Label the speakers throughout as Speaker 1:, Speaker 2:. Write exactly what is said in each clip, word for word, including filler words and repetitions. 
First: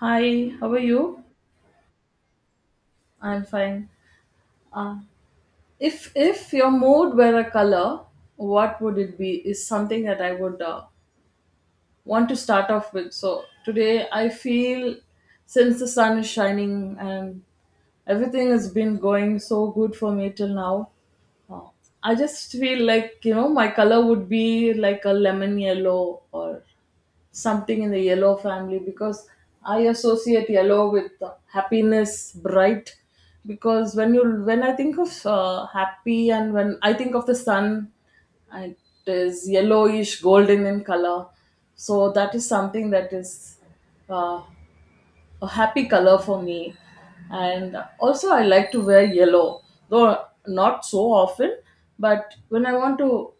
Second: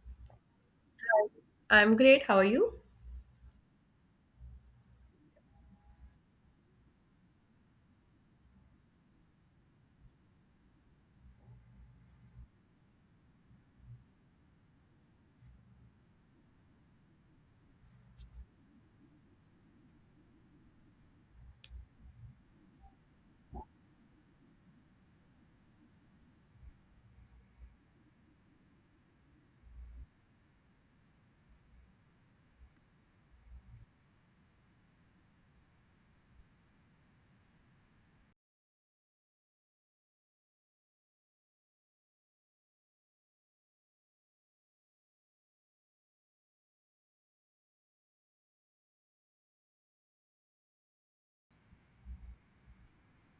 Speaker 1: Hi, how are you?
Speaker 2: I'm great. How are you?
Speaker 1: I'm fine. Uh, if if your mood were a color, what would it be? Is something that I would uh, want to start off with. So today I feel since the sun is shining and everything has been going so good for me till now, uh, I just feel like you know my color would be like a lemon yellow or something in the yellow family because I associate yellow with uh, happiness, bright. Because when you when I think of uh, happy and when I think of the sun, it is yellowish, golden in color. So that is something that is uh, a happy color for me. And also, I like to wear yellow, though not so often. But when I want to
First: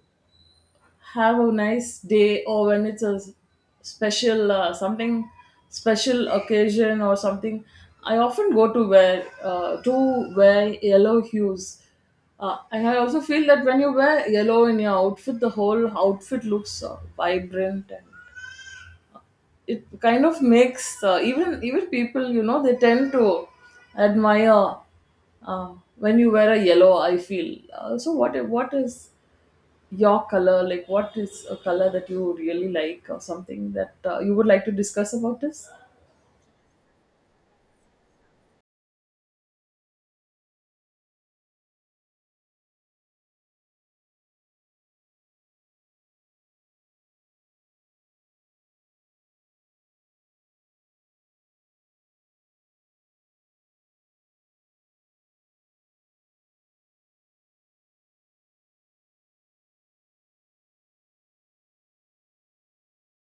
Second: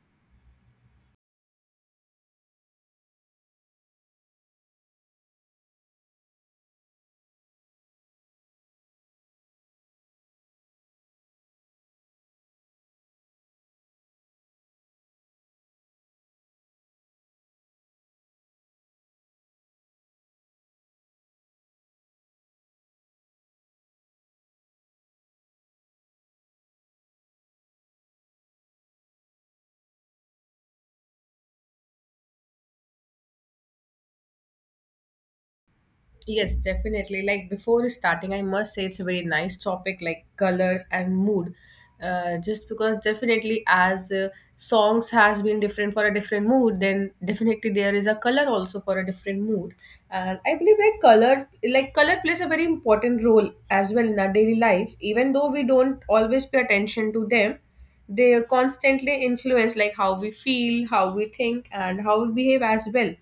Speaker 1: have a nice day or when it's a s- special uh, something special occasion or something I often go to wear uh, to wear yellow hues, uh, and I also feel that when you wear yellow in your outfit the whole outfit looks uh, vibrant and it kind of makes uh, even even people, you know they tend to admire uh, when you wear a yellow, I feel. Uh, so what what is your color, like what is a color that you really like or something that uh, you would like to discuss about this?
Speaker 2: Yes, definitely. Like before starting, I must say it's a very nice topic, like colors and mood. Uh, just because definitely as uh, songs has been different for a different mood, then definitely there is a color also for a different mood. And I believe like color, like color plays a very important role as well in our daily life. Even though we don't always pay attention to them, they constantly influence like how we feel, how we think, and how we behave as well.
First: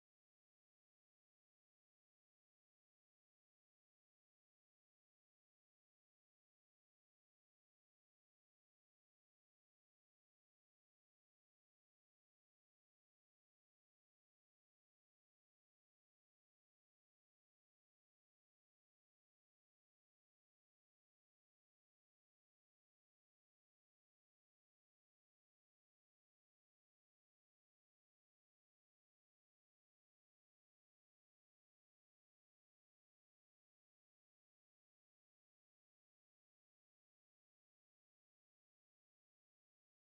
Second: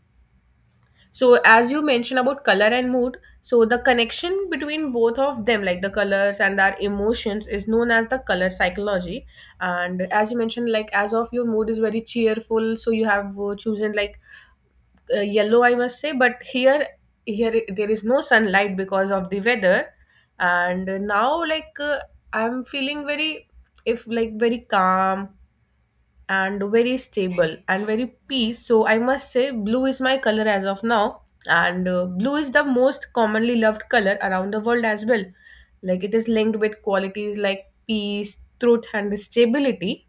Speaker 2: So as you mentioned about color and mood, so the connection between both of them, like the colors and our emotions, is known as the color psychology. And as you mentioned, like as of your mood is very cheerful, so you have uh, chosen like uh, yellow, I must say. But here, here i- there is no sunlight because of the weather, and now like uh, I'm feeling very, if like very calm and very stable and very peace, so I must say blue is my color as of now. And uh, blue is the most commonly loved color around the world as well. Like it is linked with qualities like peace, truth and stability,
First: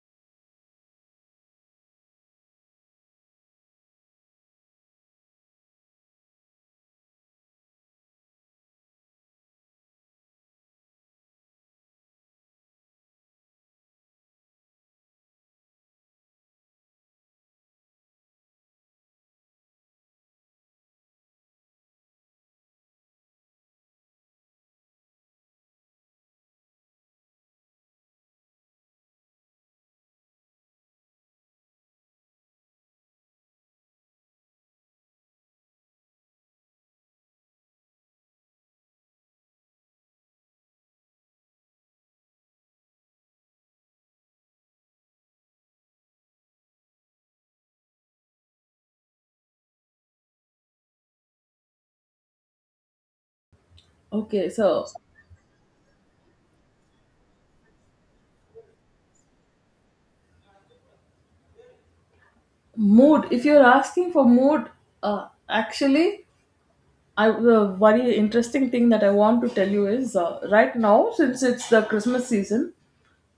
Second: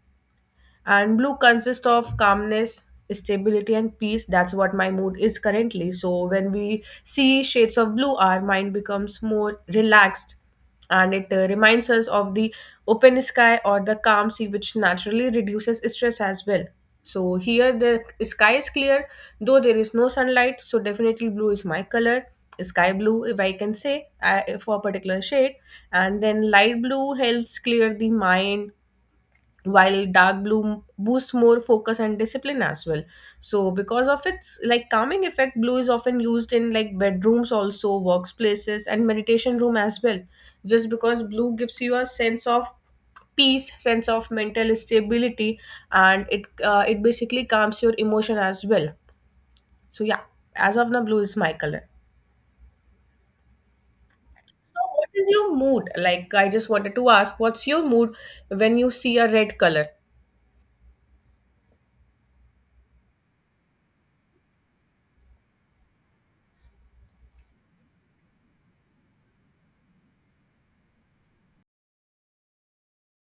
Speaker 2: and blue consists of calmness, stability, and peace. That's what my mood is currently. So when we see shades of blue, our mind becomes more relaxed and it uh, reminds us of the open sky or the calm sea, which naturally reduces stress as well. So here the sky is clear, though there is no sunlight. So definitely blue is my color. Sky blue, if I can say, I, for a particular shade, and then light blue helps clear the mind while dark blue boosts more focus and discipline as well. So because of its like calming effect, blue is often used in like bedrooms, also workplaces and meditation room as well, just because blue gives you a sense of peace, sense of mental stability, and it uh, it basically calms your emotion as well. So yeah, as of now blue is my color.
Speaker 1: Okay,
Speaker 2: So
Speaker 1: so
Speaker 2: what is your mood, like I just wanted to ask what's your mood when you see a red color?
Speaker 1: mood, if you're asking for mood, uh, actually, I the very interesting thing that I want to tell you is uh, right now, since it's the Christmas season,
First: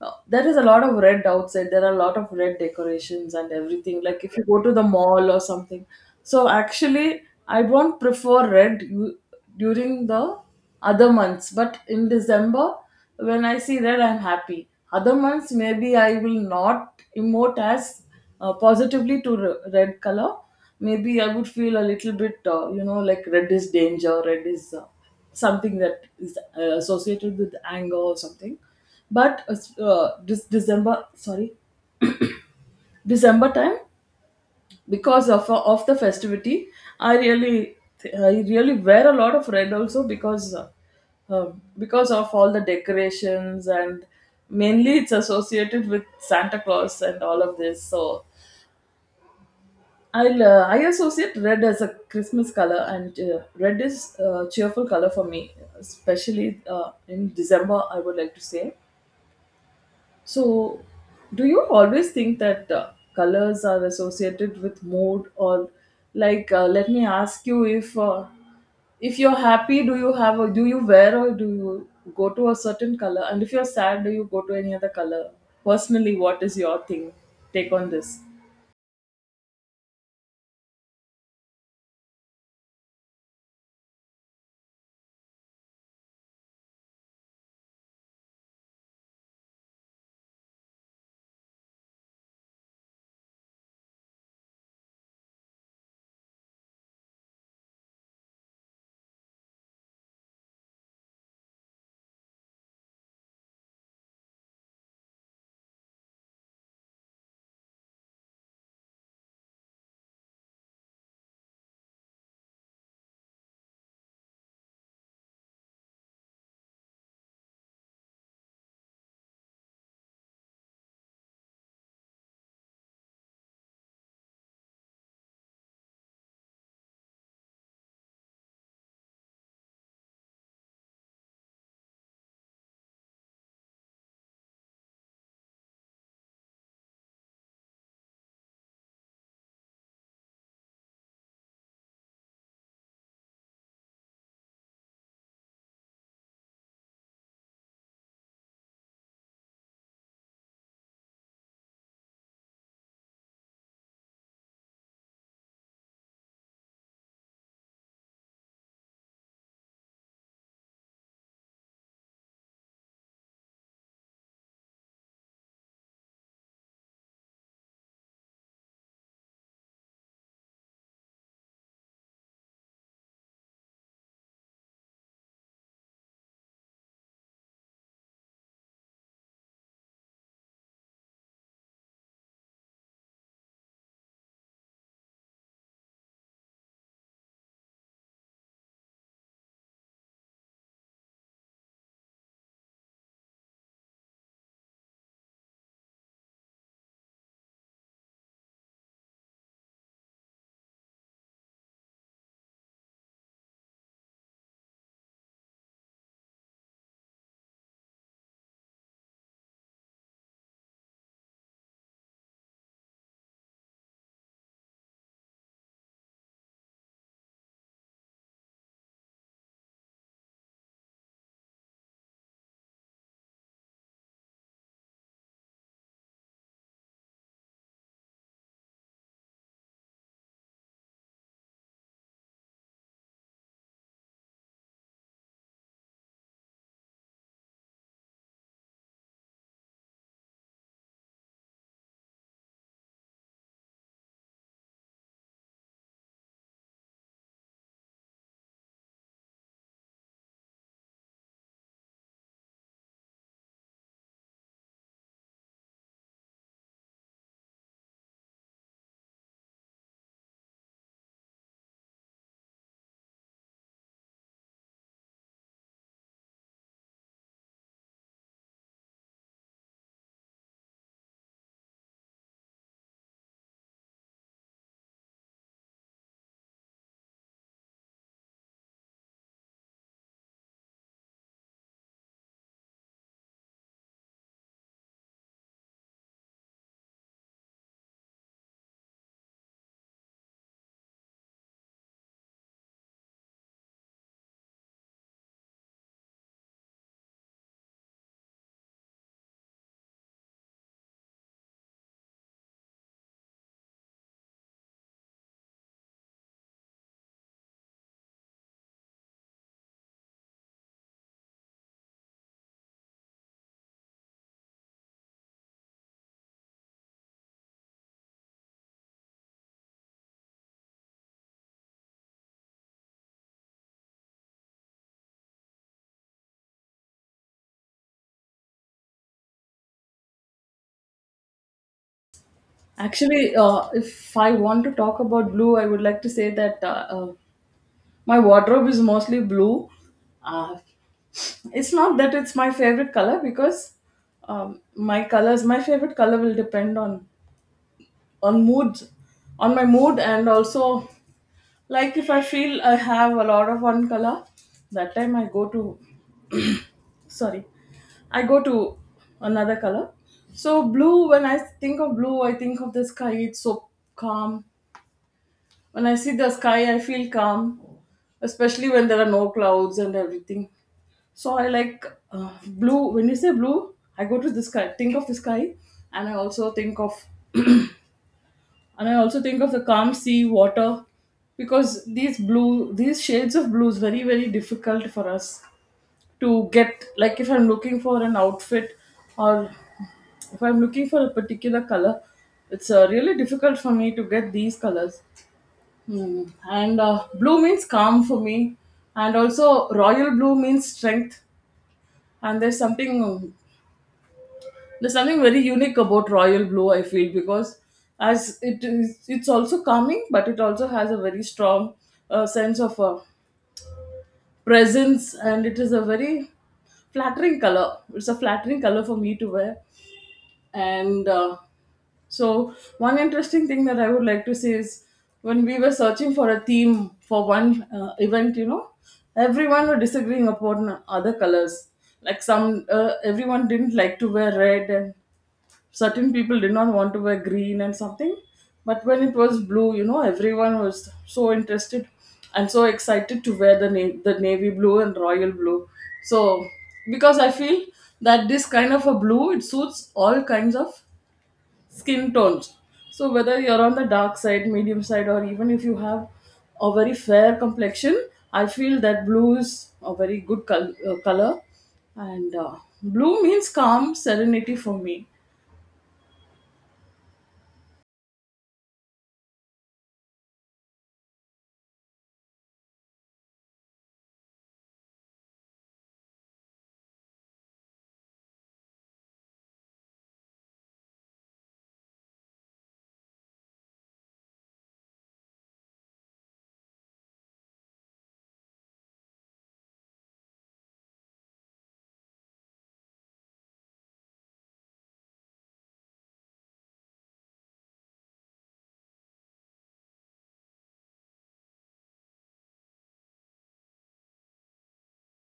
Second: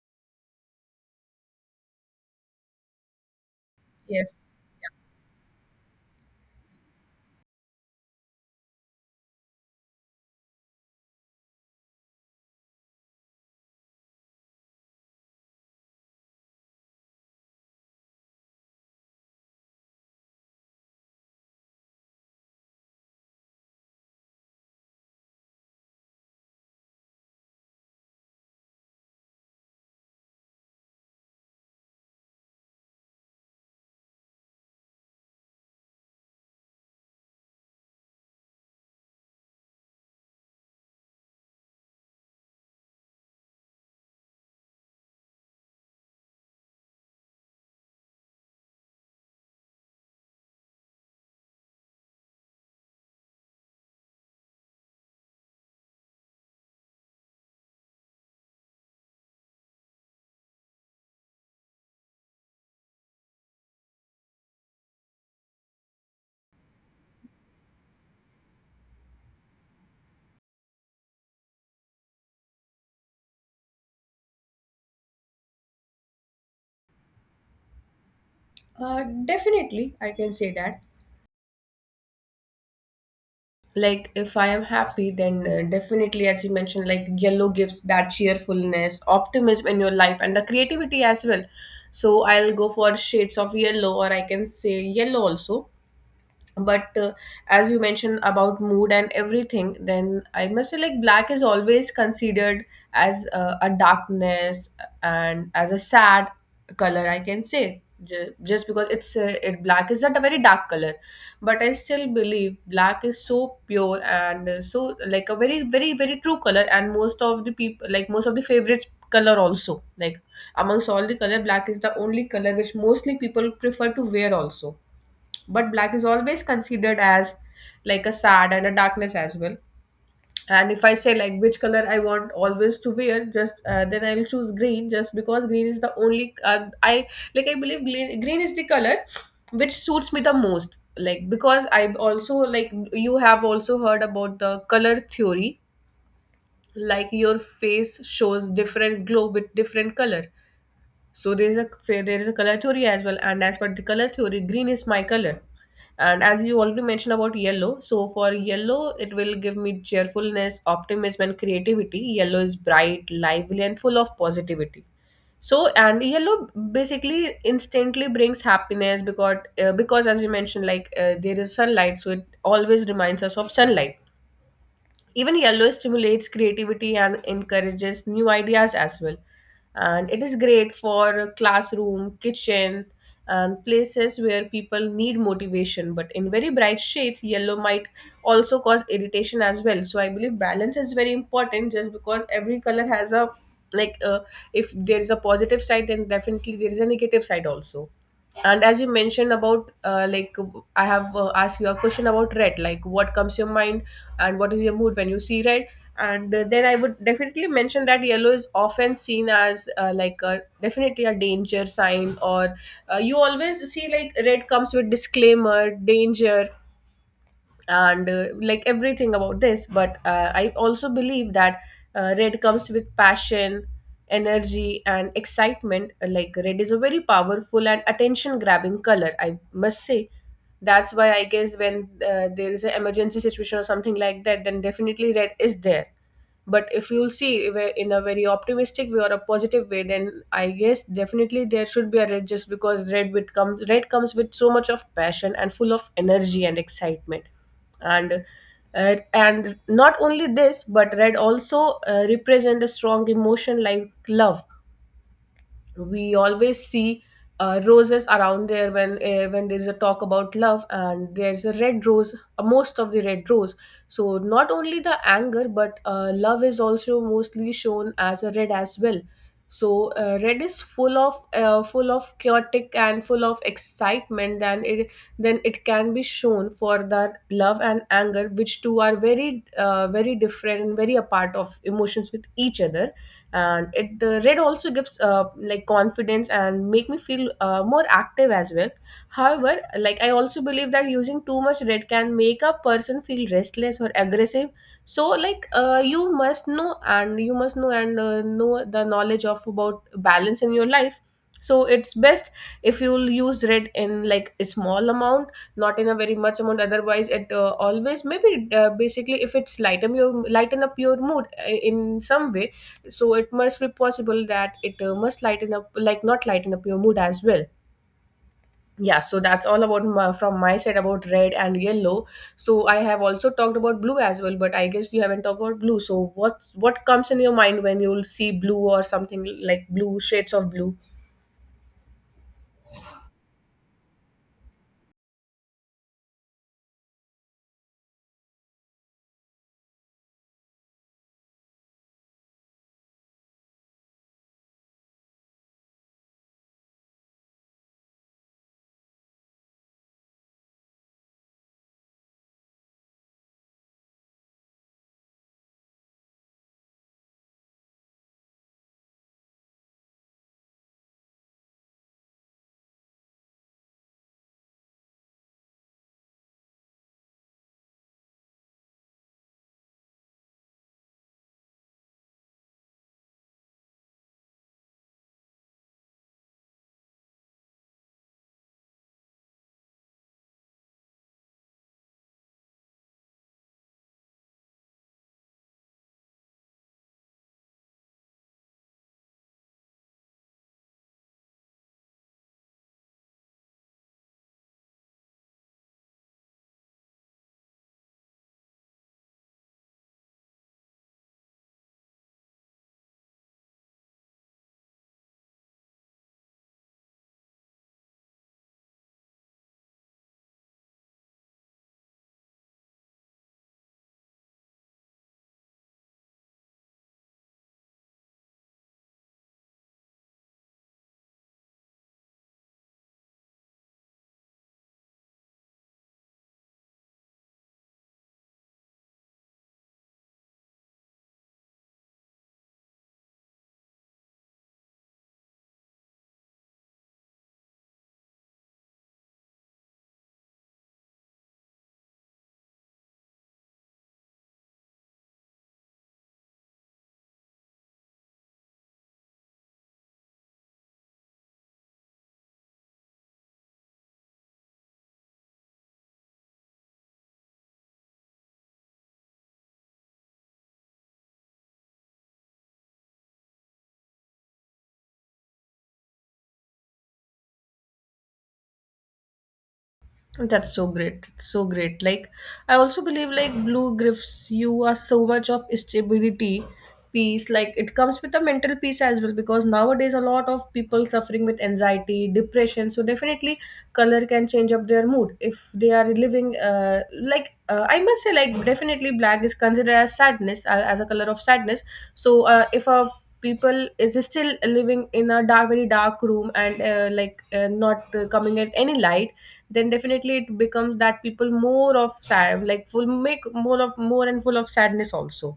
Speaker 1: Uh, there is a lot of red outside, there are a lot of red decorations and everything, like
Speaker 2: Yes.
Speaker 1: if you go to the mall or something. So actually I don't prefer red u- during the other months, but in December when I see red, I'm happy. Other months, maybe I will not emote as uh, positively to re- red color. Maybe I would feel a little bit, uh, you know like red is danger, red is uh, something that is uh, associated with anger or something. But uh, this december sorry December time, because of uh, of the festivity, i really I really wear a lot of red, also because uh, um, because of all the decorations and mainly it's associated with Santa Claus and all of this. So I'll, uh, I associate red as a Christmas color, and uh, red is a cheerful color for me, especially uh, in December, I would like to say. So, do you always think that uh, colors are associated with mood, or like, uh, let me ask you, if uh, if you're happy, do you have a, do you wear or do you go to a certain color, and if you're sad, do you go to any other color? Personally, what is your thing take on this?
Speaker 2: Uh, definitely, I can say that. Like, if I am happy, then uh, definitely, as you mentioned, like yellow gives that cheerfulness, optimism in your life, and the creativity as well. So, I'll go for shades of yellow, or I can say yellow also. But uh, as you mentioned about mood and everything, then I must say like black is always considered as uh, a darkness and as a sad color, I can say, ju- just because it's uh, it black is not a very dark color, but I still believe black is so pure and uh, so like a very very very true color, and most of the people like most of the favorites color also, like amongst all the color, black is the only color which mostly people prefer to wear also. But black is always considered as like a sad and a darkness as well. And if I say like which color I want always to wear, just uh, then I'll choose green, just because green is the only uh, I like I believe green, green is the color which suits me the most. Like because I also like you have also heard about the color theory, like your face shows different glow with different color. So there is a there is a color theory as well, and as per the color theory, green is my color. And as you already mentioned about yellow, so for yellow, it will give me cheerfulness, optimism, and creativity. Yellow is bright, lively, and full of positivity. So and yellow basically instantly brings happiness because uh, because as you mentioned, like uh, there is sunlight, so it always reminds us of sunlight. Even yellow stimulates creativity and encourages new ideas as well. And it is great for classroom, kitchen, and places where people need motivation. But in very bright shades, yellow might also cause irritation as well. So I believe balance is very important just because every color has a like uh, if there is a positive side, then definitely there is a negative side also. And as you mentioned about uh, like I have uh, asked you a question about red, like what comes to your mind and what is your mood when you see red. And uh, then I would definitely mention that yellow is often seen as uh, like a, definitely a danger sign. Or uh, you always see like red comes with disclaimer danger and uh, like everything about this. But uh, I also believe that uh, red comes with passion, energy and excitement. Uh, like red is a very powerful and attention grabbing color, I must say. That's why I guess when uh, there is an emergency situation or something like that, then definitely red is there. But if you'll see where- in a very optimistic way or a positive way, then I guess definitely there should be a red, just because red with comes red comes with so much of passion and full of energy and excitement. And uh, and not only this, but red also uh, represent a strong emotion like love. We always see uh, roses around there when uh, when there is a talk about love and there's a red rose, uh, most of the red rose. So not only the anger, but uh, love is also mostly shown as a red as well. So uh, red is full of uh, full of chaotic and full of excitement, and it then it can be shown for that love and anger, which two are very uh, very different and very apart of emotions with each other. And it uh, red also gives uh, like confidence and make me feel uh, more active as well. However, like I also believe that using too much red can make a person feel restless or aggressive. So like uh, you must know and you must know and uh, know the knowledge of about balance in your life. So it's best if you'll use red in like a small amount, not in a very much amount, otherwise it uh, always maybe uh, basically if it's lighten your lighten up your mood uh, in some way. So it must be possible that it uh, must lighten up, like not lighten up your mood as well. Yeah, so that's all about my, from my side about red and yellow. So I have also talked about blue as well, but I guess you haven't talked about blue. So what what comes in your mind when you'll see blue or something like blue, shades of blue?
Speaker 1: Actually, uh, if I want to talk about blue, I would like to say that uh, uh, my wardrobe is mostly blue. Uh, it's not that it's my favorite color, because um, my colors, my favorite color will depend on on mood, on my mood, and also, like if I feel I have a lot of one color, that time I go to, sorry, I go to another color. So blue, when I think of blue, I think of the sky. It's so calm. When I see the sky, I feel calm, especially when there are no clouds and everything. So I like uh, blue. When you say blue, I go to the sky, think of the sky, and I also think of and I also think of the calm sea water, because these blue, these shades of blue is very very difficult for us to get. Like if I'm looking for an outfit or if I'm looking for a particular color, it's uh, really difficult for me to get these colors. Hmm. And uh, blue means calm for me, and also royal blue means strength. And there's something there's something very unique about royal blue. I feel, because as it is, it's also calming, but it also has a very strong uh, sense of uh, presence, and it is a very flattering color. It's a flattering color for me to wear. And uh, so, one interesting thing that I would like to say is when we were searching for a theme for one uh, event, you know, everyone were disagreeing upon other colors. Like some, uh, everyone didn't like to wear red, and certain people did not want to wear green and something. But when it was blue, you know, everyone was so interested and so excited to wear the na- the navy blue and royal blue. So, because I feel that this kind of a blue, it suits all kinds of skin tones. So whether you're on the dark side, medium side, or even if you have a very fair complexion, I feel that blue is a very good col- uh, color. And uh, blue means calm, serenity for me.
Speaker 2: That's so great. That's so great. Like I also believe like blue gives you are so much of stability, peace. Like it comes with a mental peace as well, because nowadays a lot of people suffering with anxiety, depression. So definitely color can change up their mood if they are living. Uh, like uh, I must say, like definitely black is considered as sadness, uh, as a color of sadness. So uh, if a people is still living in a dark very dark room, and uh, like uh, not uh, coming at any light, then definitely it becomes that people more of sad, like full make more of more and full of sadness also.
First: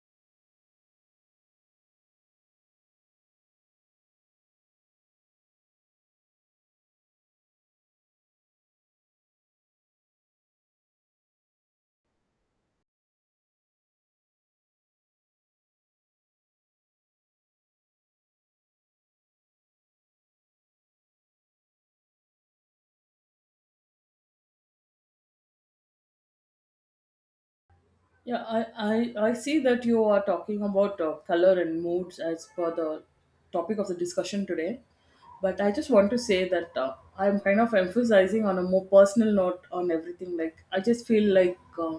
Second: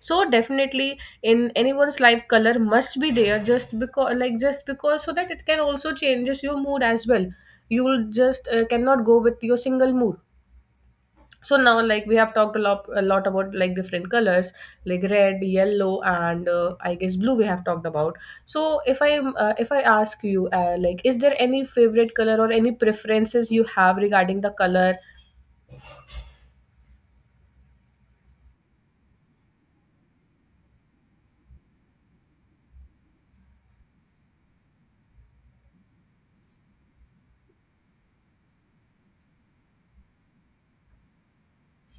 Speaker 2: So definitely in anyone's life color must be there, just because like just because, so that it can also changes your mood as well. You will just uh, cannot go with your single mood. So now like we have talked a lot a lot about like different colors, like red, yellow, and uh, I guess blue we have talked about. So if I uh, if i ask you uh, like is there any favorite color or any preferences you have regarding the color?
Speaker 1: Yeah, I, I, I see that you are talking about uh, color and moods as per the topic of the discussion today. But I just want to say that uh, I'm kind of emphasizing on a more personal note on everything. Like, I just feel like uh,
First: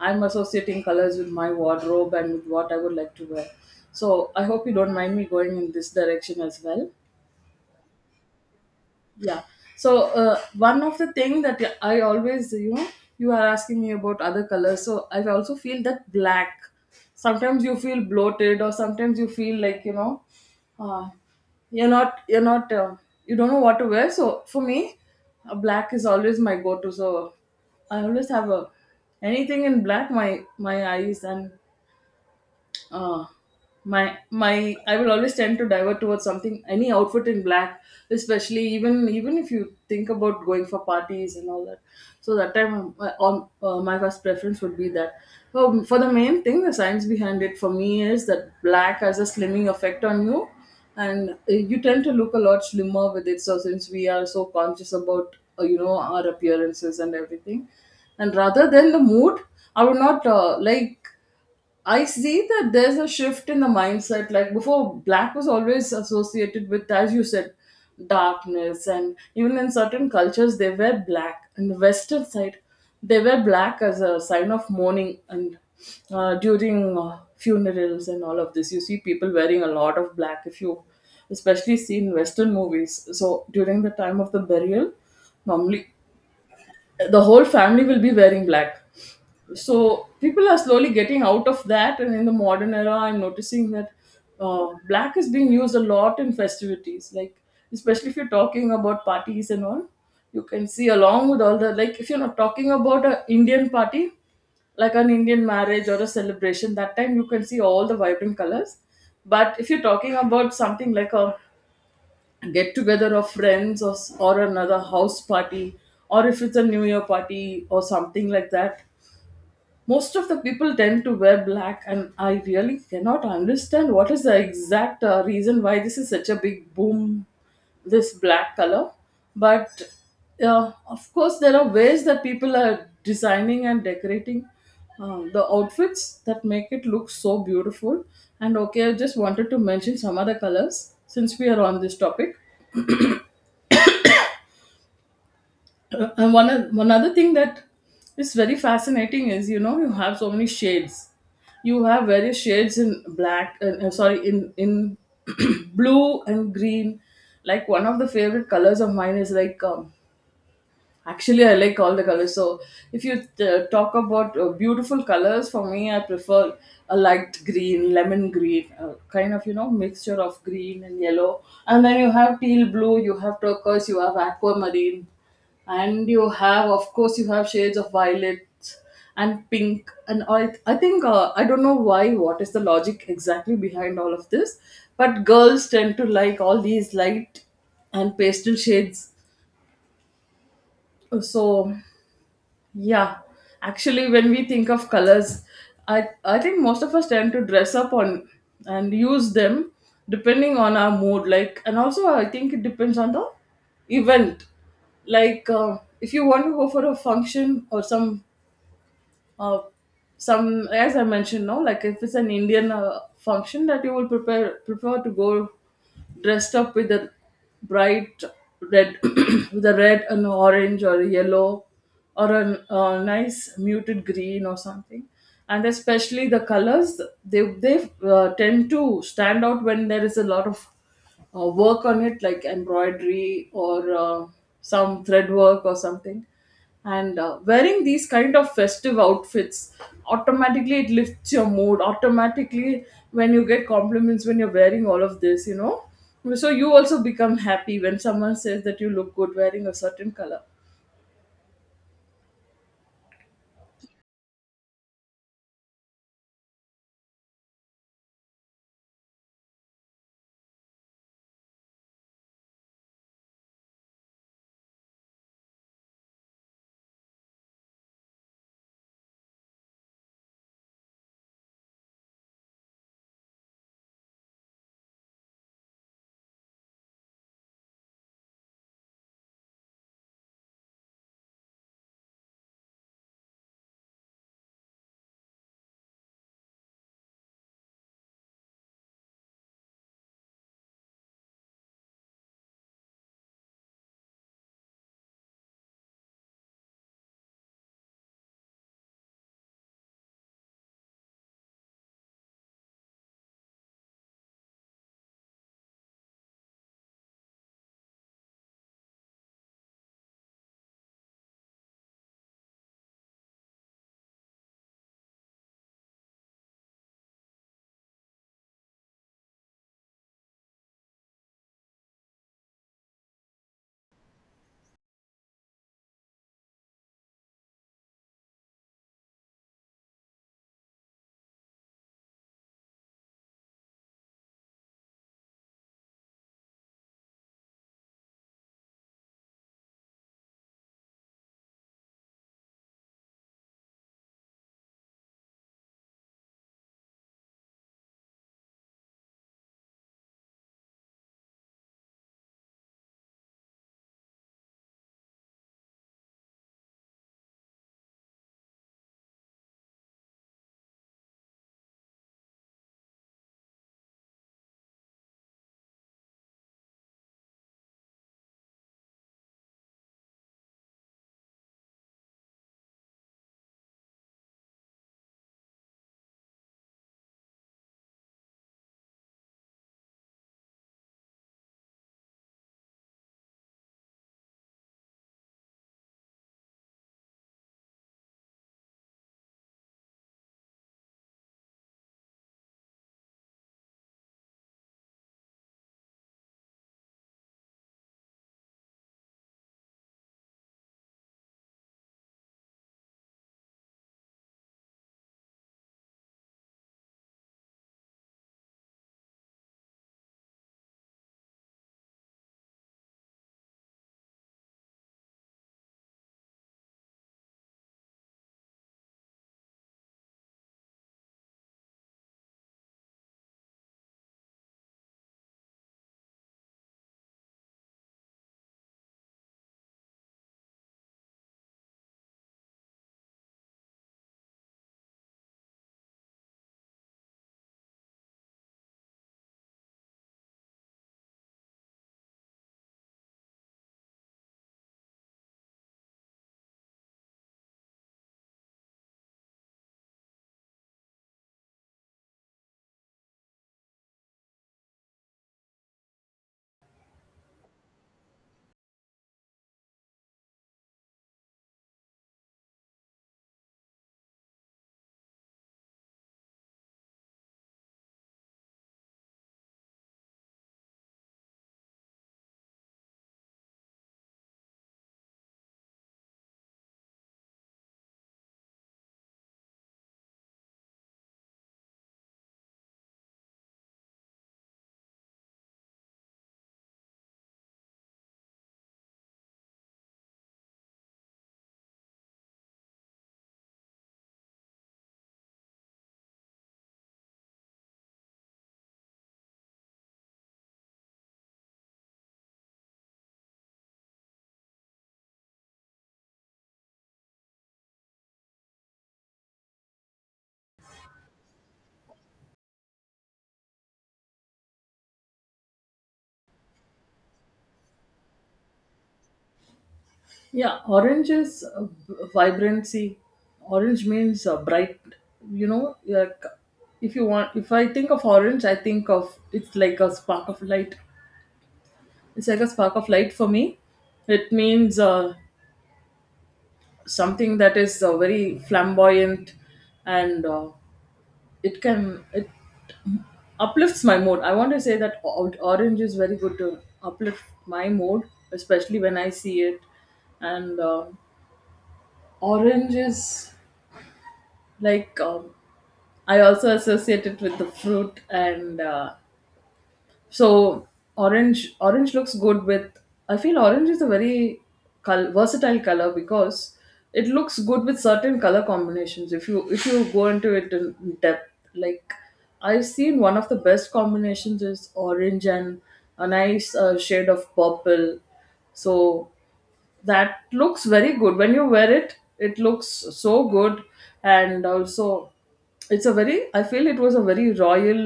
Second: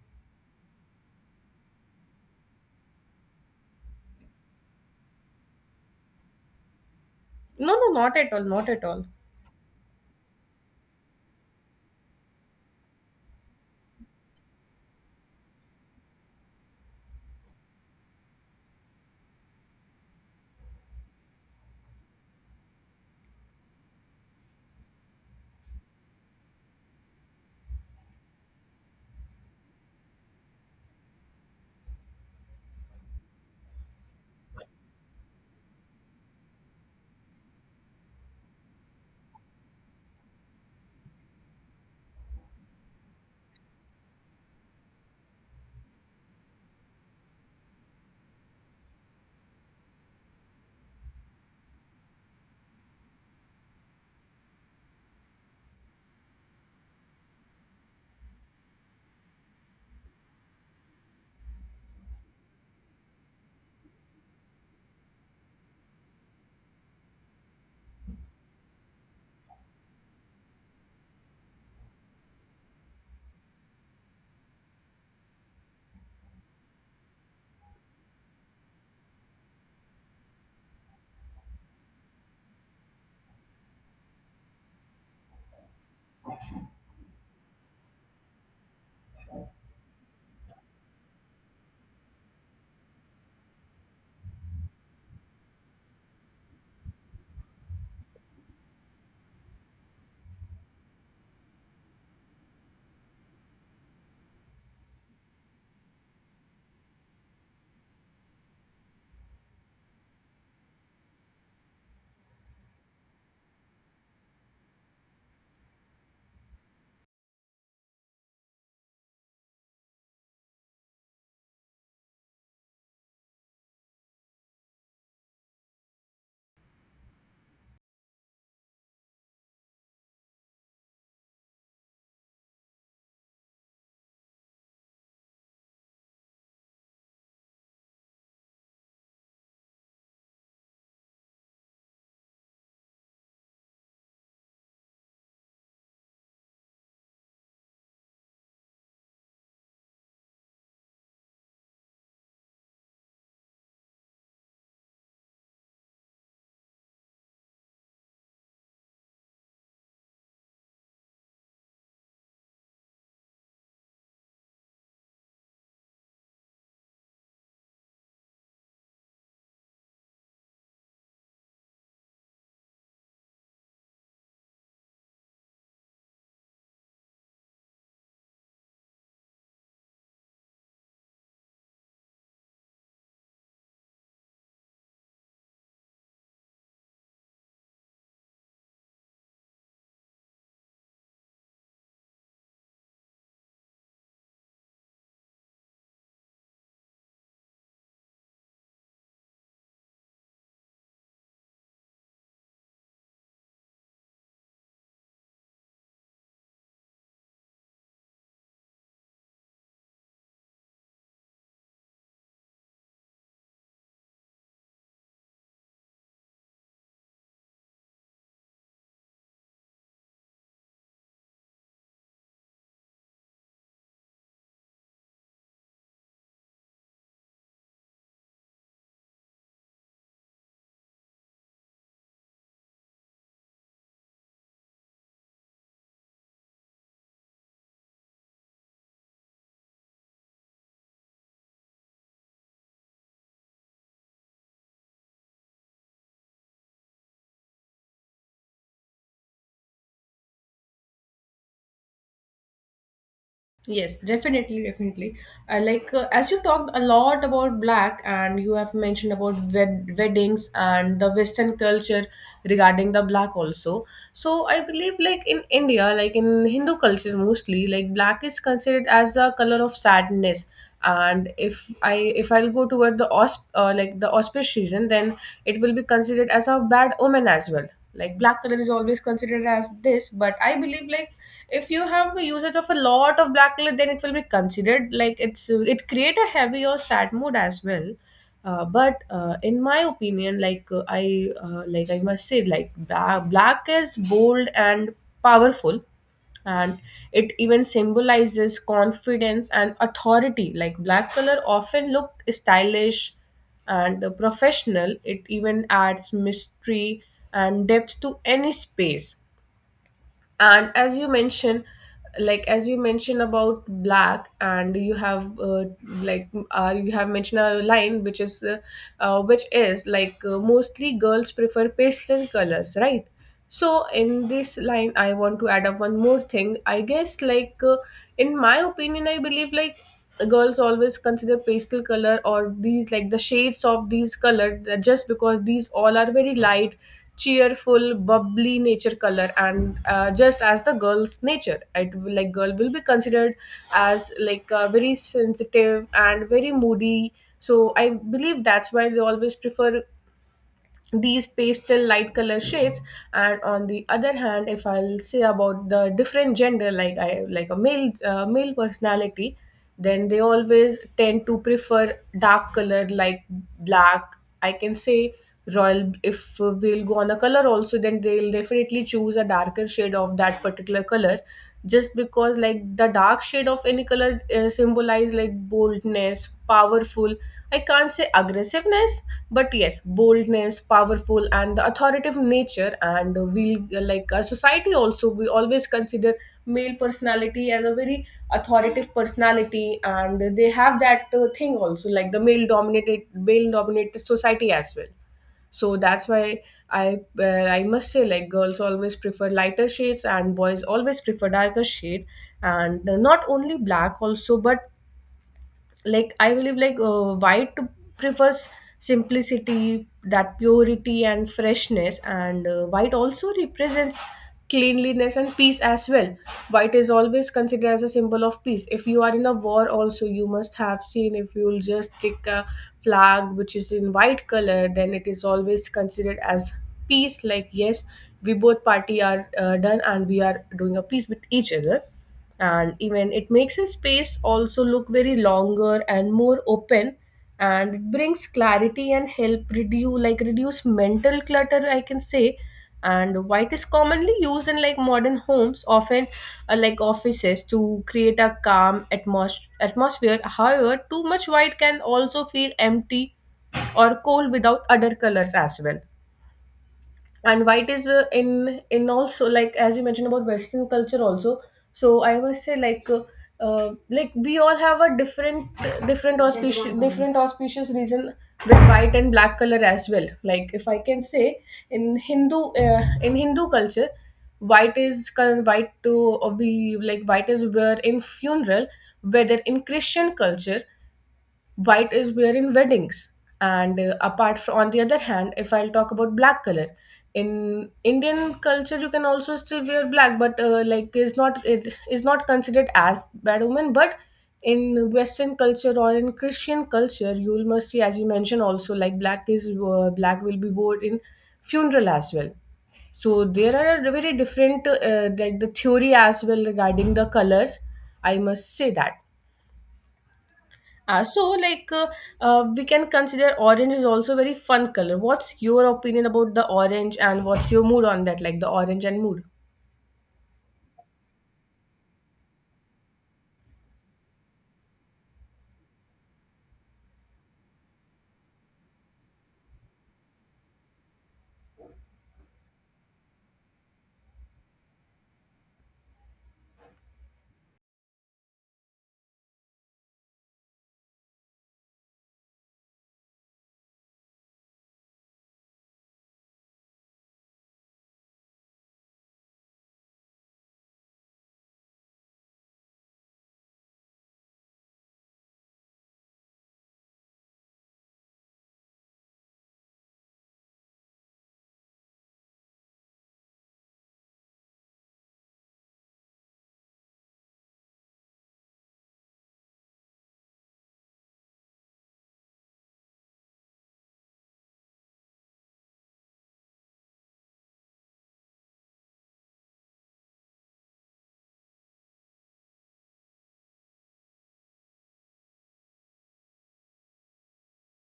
Speaker 1: I'm associating colors with my wardrobe and with what I would like to wear. So I hope you don't mind me going in this direction as well.
Speaker 2: No no not at all, not at all.
Speaker 1: Yeah, so uh, one of the thing that I always, you know, you are asking me about other colors, so I also feel that black, sometimes you feel bloated or sometimes you feel like, you know, uh, you're not you're not uh, you don't know what to wear. So for me, uh, black is always my go-to. So I always have a anything in black, my my eyes and, uh, my my I will always tend to divert towards something, any outfit in black, especially even even if you think about going for parties and all that. So that time, um, uh, on uh, my first preference would be that. Um, for the main thing, the science behind it for me is that black has a slimming effect on you, and uh, you tend to look a lot slimmer with it. So since we are so conscious about, uh, you know our appearances and everything, and rather than the mood, I would not uh, like. I see that there's a shift in the mindset. Like before, black was always associated with, as you said, darkness. And even in certain cultures, they wear black. In the Western side, they wear black as a sign of mourning and uh, during uh, funerals and all of this. You see people wearing a lot of black, if you especially see in Western movies. So during the time of the burial, normally the whole family will be wearing black. So people are slowly getting out of that, and in the modern era, I'm noticing that uh, black is being used a lot in festivities, like especially if you're talking about parties and all. You can see, along with all the, like if you're not talking about an Indian party, like an Indian marriage or a celebration, that time you can see all the vibrant colors. But if you're talking about something like a get together of friends, or s- or another house party, or if it's a new year party or something like that, most of the people tend to wear black, and I really cannot understand what is the exact uh, reason why this is such a big boom, this black color. But uh, of course, there are ways that people are designing and decorating uh, the outfits that make it look so beautiful. And okay, I just wanted to mention some other colors since we are on this topic. Uh, and one oth- one other thing that is very fascinating is, you know, you have so many shades, you have various shades in black and, uh, sorry in in blue and green. Like one of the favorite colors of mine is like, um, actually, I like all the colors. So, if you uh, talk about uh, beautiful colors, for me, I prefer a light green, lemon green, uh, kind of, you know, mixture of green and yellow. And then you have teal blue, you have turquoise, you have aquamarine, and you have, of course, you have shades of violet and pink. And I, I think, uh, I don't know why. What is the logic exactly behind all of this? But girls tend to like all these light and pastel shades. So yeah, actually, when we think of colors, I I think most of us tend to dress up on and use them depending on our mood. Like, and also I think it depends on the event. Like, uh, if you want to go for a function or some uh, some as I mentioned now, like if it's an indian uh, function, that you would prepare prefer to go dressed up with a bright red with a red and orange or a yellow or a uh, nice muted green or something. And especially the colors they they uh, tend to stand out when there is a lot of uh, work on it, like embroidery or uh, some thread work or something. And uh, wearing these kind of festive outfits, automatically it lifts your mood, automatically, when you get compliments, when you're wearing all of this you know So you also become happy when someone says that you look good wearing a certain color.
Speaker 2: Yes, definitely, definitely. I like uh, as you talked a lot about black, and you have mentioned about wed- weddings and the Western culture regarding the black also. So I believe, like in India, like in Hindu culture mostly, like black is considered as the color of sadness, and if i if i'll go toward the ausp uh, like the auspicious season, then it will be considered as a bad omen as well. Like black color is always considered as this, but I believe, like if you have a usage of a lot of black color, then it will be considered like it's it create a heavy or sad mood as well. Uh, but uh, in my opinion, like uh, I uh, like I must say, like bla- black is bold and powerful, and it even symbolizes confidence and authority. Like black color often look stylish and uh, professional. It even adds mystery and depth to any space. And as you mentioned, like as you mentioned about black, and you have uh, like uh, you have mentioned a line which is uh, uh, which is like uh, mostly girls prefer pastel colors, right? So in this line I want to add up one more thing, I guess. Like uh, in my opinion, I believe, like the girls always consider pastel color or these, like the shades of these color, that just because these all are very light, cheerful, bubbly nature color. And uh, just as the girl's nature, it will, like girl will be considered as like uh, very sensitive and very moody. So I believe that's why they always prefer these pastel light color shades. And on the other hand, if I'll say about the different gender, like I like a male uh, male personality, then they always tend to prefer dark color like black, I can say. Royal, if we'll go on a color also, then they'll definitely choose a darker shade of that particular color, just because like the dark shade of any color uh, symbolize like boldness, powerful. I can't say aggressiveness, but yes, boldness, powerful and the authoritative nature. And we, like a society also, we always consider male personality as a very authoritative personality. And they have that uh, thing also, like the male dominated male dominated society as well. So that's why i uh, I must say, like girls always prefer lighter shades and boys always prefer darker shade. And not only black also, but like I believe, like uh, white prefers simplicity, that purity and freshness. And uh, white also represents cleanliness and peace as well. White is always considered as a symbol of peace. If you are in a war also, you must have seen, if you'll just take a flag which is in white color, then it is always considered as peace. Like yes, we both party are uh, done, and we are doing a peace with each other. And even it makes a space also look very longer and more open, and it brings clarity and help reduce, like reduce mental clutter, I can say. And white is commonly used in like modern homes, often uh, like offices, to create a calm atmos- atmosphere. However, too much white can also feel empty or cold without other colors as well. And white is uh, in in also, like as you mentioned about western culture also. So I must say, like uh, uh, like we all have a different, different auspicious different auspicious reason with white and black color as well. Like if I can say, in hindu uh, in Hindu culture, white is col- white to be, like white is wear in funeral, whether in Christian culture white is wear in weddings. And uh, apart from, on the other hand, if I'll talk about black color, in Indian culture you can also still wear black, but uh, like is not, it is not considered as bad woman. But in western culture or in Christian culture, you'll must see, as you mentioned also, like black is uh, black will be worn in funeral as well. So there are very different uh, like the theory as well regarding the colors, I must say that. Uh, so like uh, uh, we can consider orange is also very fun color. What's your opinion about the orange, and what's your mood on that, like the orange and mood?
Speaker 1: Yeah, orange is uh, vibrancy. Orange means uh, bright. You know, like if you want, if I think of orange, I think of, it's like a spark of light. It's like a spark of light for me. It means uh, something that is uh, very flamboyant, and uh, it can it uplifts my mood. I want to say that o- orange is very good to uplift my mood, especially when I see it. And um orange is like, um, I also associate it with the fruit, and uh, so orange orange looks good with— I feel orange is a very col- versatile color because it looks good with certain color combinations, if you if you go into it in depth. Like, I've seen one of the best combinations is orange and a nice uh, shade of purple. So that looks very good when you wear it, it looks so good. And also, it's a very— I feel it was a very royal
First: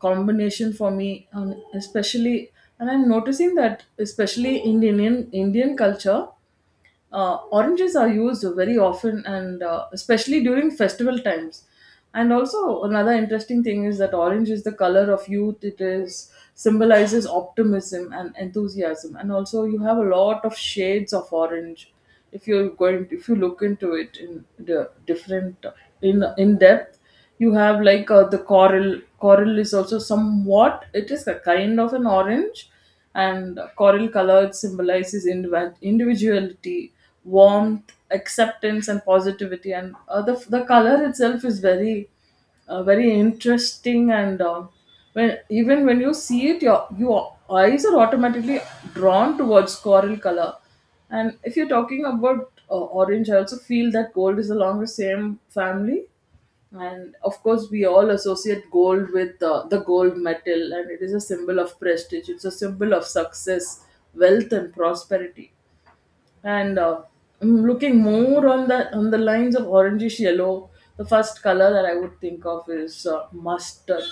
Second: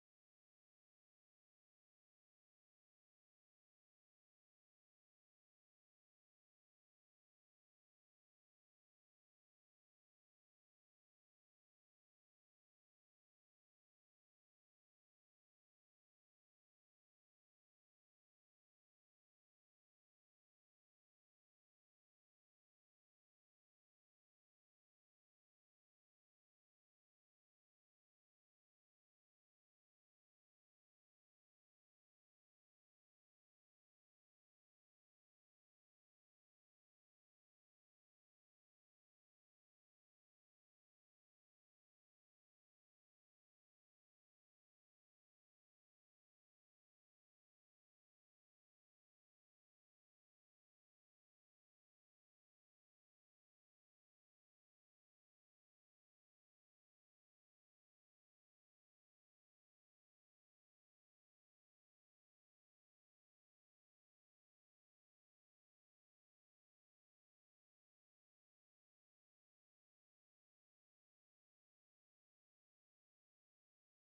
Speaker 1: combination for me, um, especially. And I'm noticing that especially in indian indian culture, uh, oranges are used very often, and uh, especially during festival times. And also, another interesting thing is that orange is the color of youth. It is symbolizes optimism and enthusiasm. And also, you have a lot of shades of orange. If you're going, if you look into it in the different, in in depth, you have like uh, the coral. Coral is also somewhat— it is a kind of an orange, and coral color symbolizes individ- individuality, warmth, acceptance and positivity. And uh, the, the, color itself is very uh, very interesting. And uh, when, even when you see it, your your eyes are automatically drawn towards coral color. And if you're talking about uh, orange, I also feel that gold is along the same family. And of course we all associate gold with uh, the gold medal, and it is a symbol of prestige, it's a symbol of success, wealth and prosperity. And uh, I'm looking more on the on the lines of orangish yellow. The first color that I would think of is uh, mustard.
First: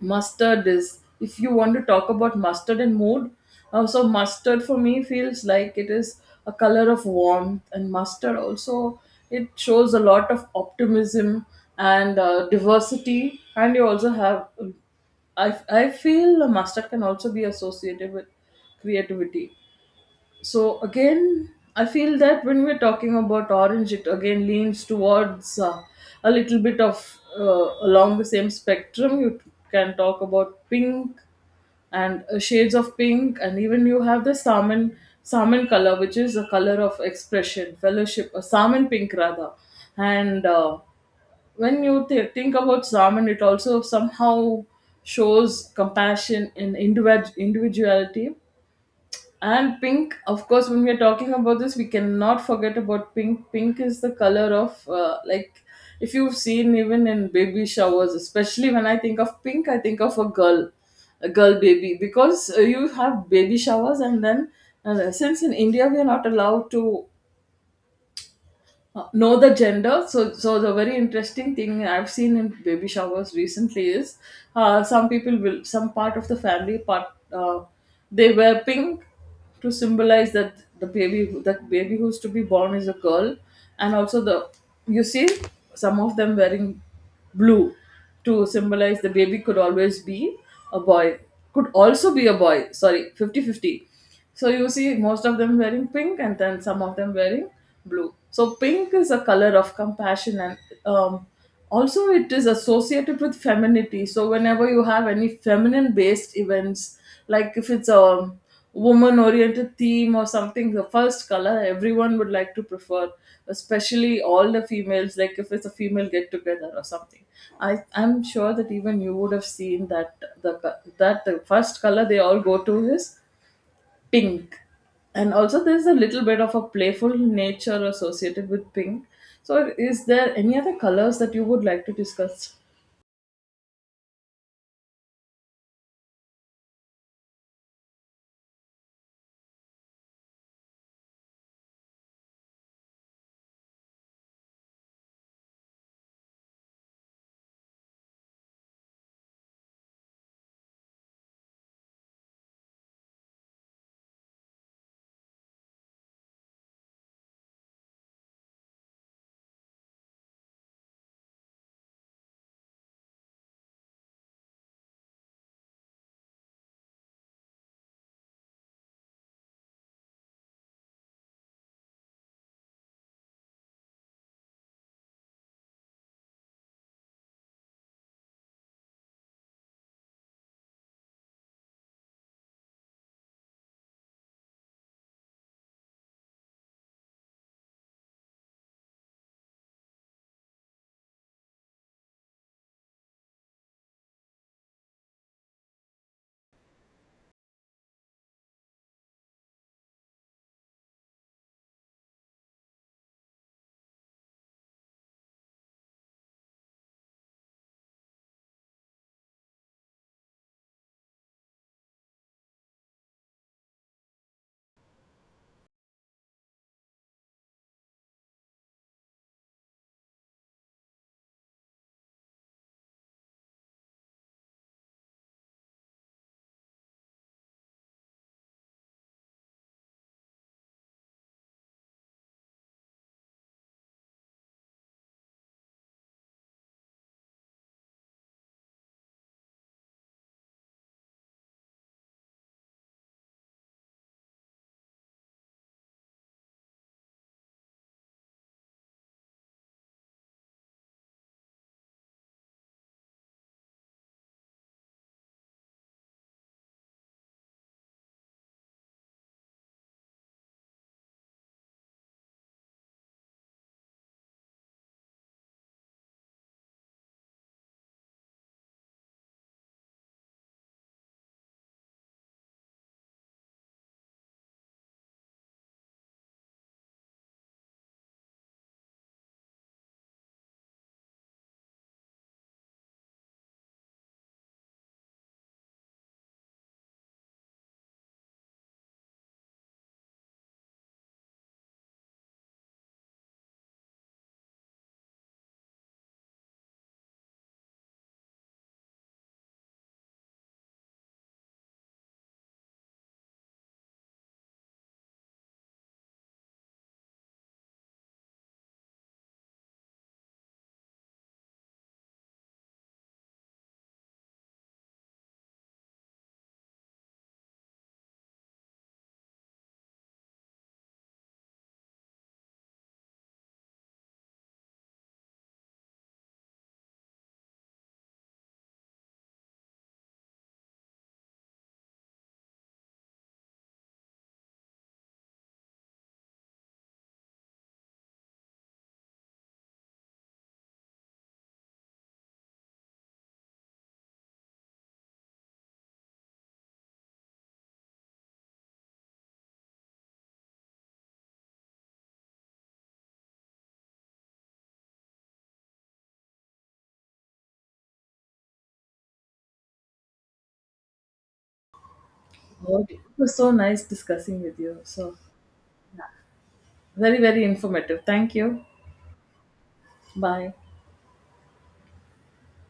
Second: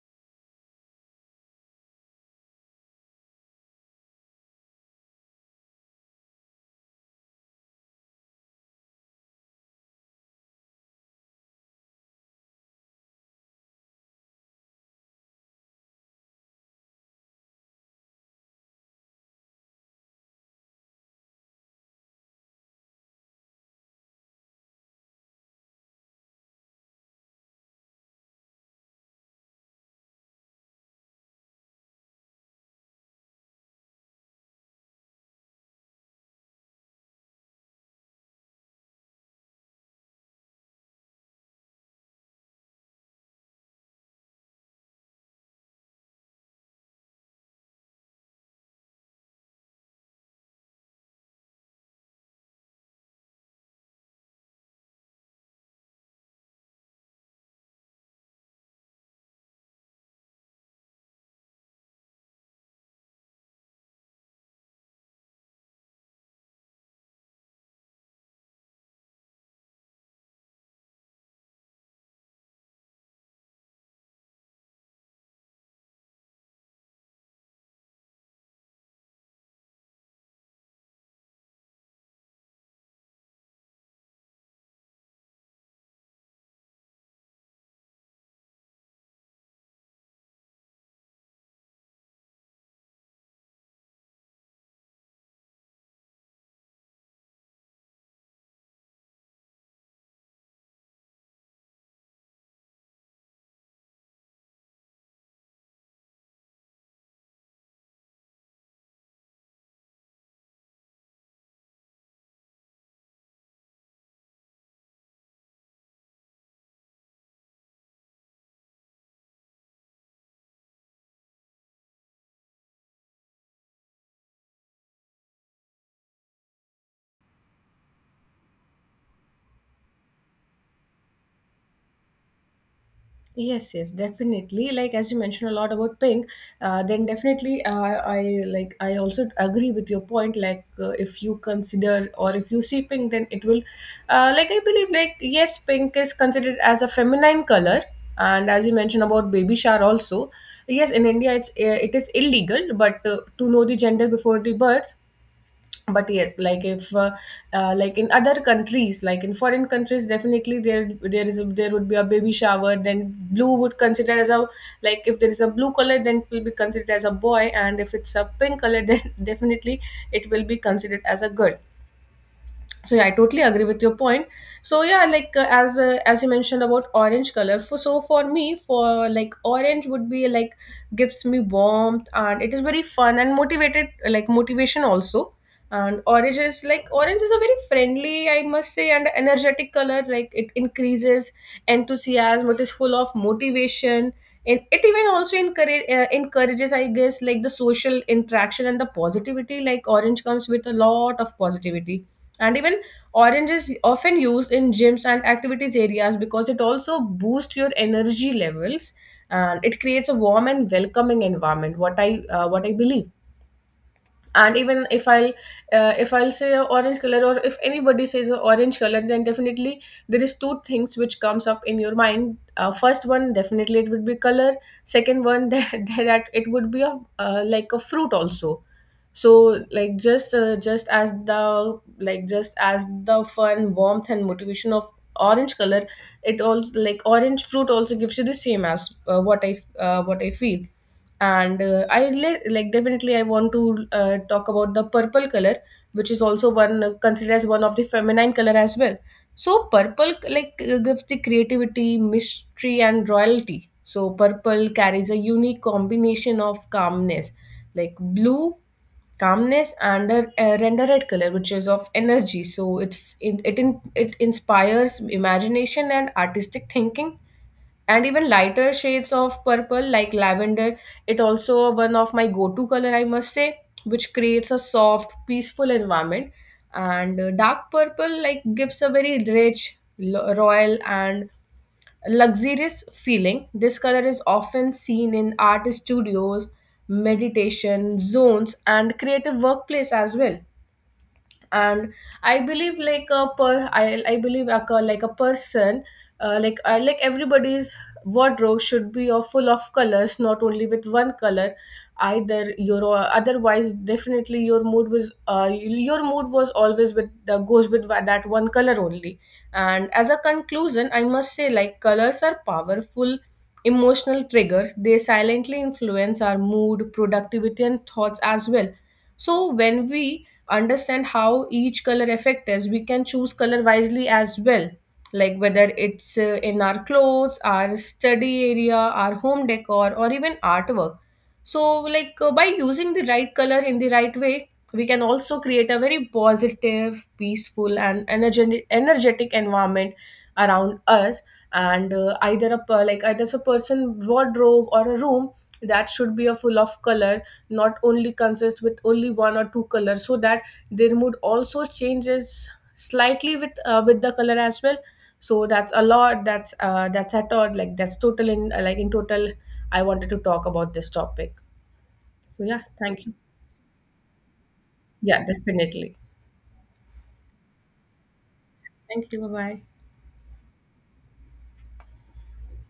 Speaker 1: Mustard is— if you want to talk about mustard and mood, uh, so mustard for me feels like it is a color of warmth. And mustard also, it shows a lot of optimism and uh, diversity. And you also have, um, I, I feel mustard can also be associated with creativity. So again, I feel that when we're talking about orange, it again leans towards uh, a little bit of uh, along the same spectrum. You can talk about pink, and uh, shades of pink, and even you have the salmon salmon color, which is a color of expression, fellowship— a salmon pink, rather. And uh, when you th- think about salmon, it also somehow shows compassion and individ- individuality. And pink, of course, when we are talking about this, we cannot forget about pink. Pink is the color of, uh, like, if you've seen even in baby showers, especially when I think of pink, I think of a girl, a girl baby. Because uh, you have baby showers, and then uh, since in India we are not allowed to uh, know the gender, so so the very interesting thing I've seen in baby showers recently is uh, some people will— some part of the family part, uh, they wear pink to symbolize that the baby that baby who's to be born is a girl. And also, the— you see some of them wearing blue to symbolize the baby could always be a boy, could also be a boy, sorry, fifty fifty. So you see most of them wearing pink and then some of them wearing blue. So pink is a color of compassion and, um, also it is associated with femininity. So whenever you have any feminine based events, like if it's a woman oriented theme or something, the first color everyone would like to prefer, especially all the females, like if it's a female get together or something. I, I'm sure that even you would have seen that the co- that the first color they all go to is pink. And also there's a little bit of a playful nature associated with pink. So is there any other colors that you would like to discuss
Speaker 2: Yes, yes, definitely. Like as you mentioned a lot about pink, uh, then definitely uh, I like, I also agree with your point. Like uh, if you consider or if you see pink, then it will, uh, like I believe, like yes, pink is considered as a feminine color. And as you mentioned about baby shower also, yes, in India it's uh, it is illegal, but uh, to know the gender before the birth. But yes, like if uh, uh, like in other countries, like in foreign countries, definitely there there is a, there would be a baby shower, then blue would consider as a, like if there is a blue color, then it will be considered as a boy, and if it's a pink color then definitely it will be considered as a girl. So yeah, I totally agree with your point. So yeah, like uh, as uh, as you mentioned about orange color, for, so for me, for, like orange would be like, gives me warmth, and it is very fun and motivated, like motivation also. And orange is like orange is a very friendly, I must say, and energetic color. Like it increases enthusiasm, it is full of motivation, and it even also encourage, uh, encourages, I guess, like the social interaction and the positivity. Like orange comes with a lot of positivity. And even orange is often used in gyms and activities areas because it also boosts your energy levels, and it creates a warm and welcoming environment, what I uh, what I believe. And even if i uh, if I'll say a orange color, or if anybody says a orange color, then definitely there is two things which comes up in your mind. Uh, first one, definitely it would be color. Second one, that, that it would be a uh, like a fruit also. So like just uh, just as the, like just as the fun, warmth and motivation of orange color, it also, like orange fruit also gives you the same, as uh, what i uh, what I feel. And uh, i li- like definitely I want to uh, talk about the purple color, which is also one uh, considered as one of the feminine color as well. So purple like uh, gives the creativity, mystery and royalty. So purple carries a unique combination of calmness, like blue calmness, and a, a render red color, which is of energy. So it's it it, in, it inspires imagination and artistic thinking. And even lighter shades of purple like lavender, it also one of my go-to color, I must say, which creates a soft, peaceful environment. And uh, dark purple like gives a very rich, lo- royal and luxurious feeling. This color is often seen in art studios, meditation zones and creative workplace as well. And I believe like a per i, I believe like a, like a person uh, like I like everybody's wardrobe should be of full of colors, not only with one color. Either your uh, otherwise definitely your mood was uh, your mood was always with the, goes with wa- that one color only. And as a conclusion, I must say, like colors are powerful emotional triggers. They silently influence our mood, productivity and thoughts as well. So when we understand how each color affect us, we can choose color wisely as well, like whether it's uh, in our clothes, our study area, our home decor, or even artwork. So like uh, by using the right color in the right way, we can also create a very positive, peaceful, and energetic energetic environment around us. And uh, either a per- like either a person wardrobe or a room, that should be a full of color, not only consist with only one or two colors, so that their mood also changes slightly with uh, with the color as well. So that's a lot, that's uh, that's at all, like that's total in uh, like in total I wanted to talk about this topic. So yeah,
Speaker 1: more? It
Speaker 2: thank you.
Speaker 1: was so nice discussing with you, so—
Speaker 2: Yeah, definitely.
Speaker 1: very, very informative. Thank you.
Speaker 2: Thank you, bye bye.
Speaker 1: Bye.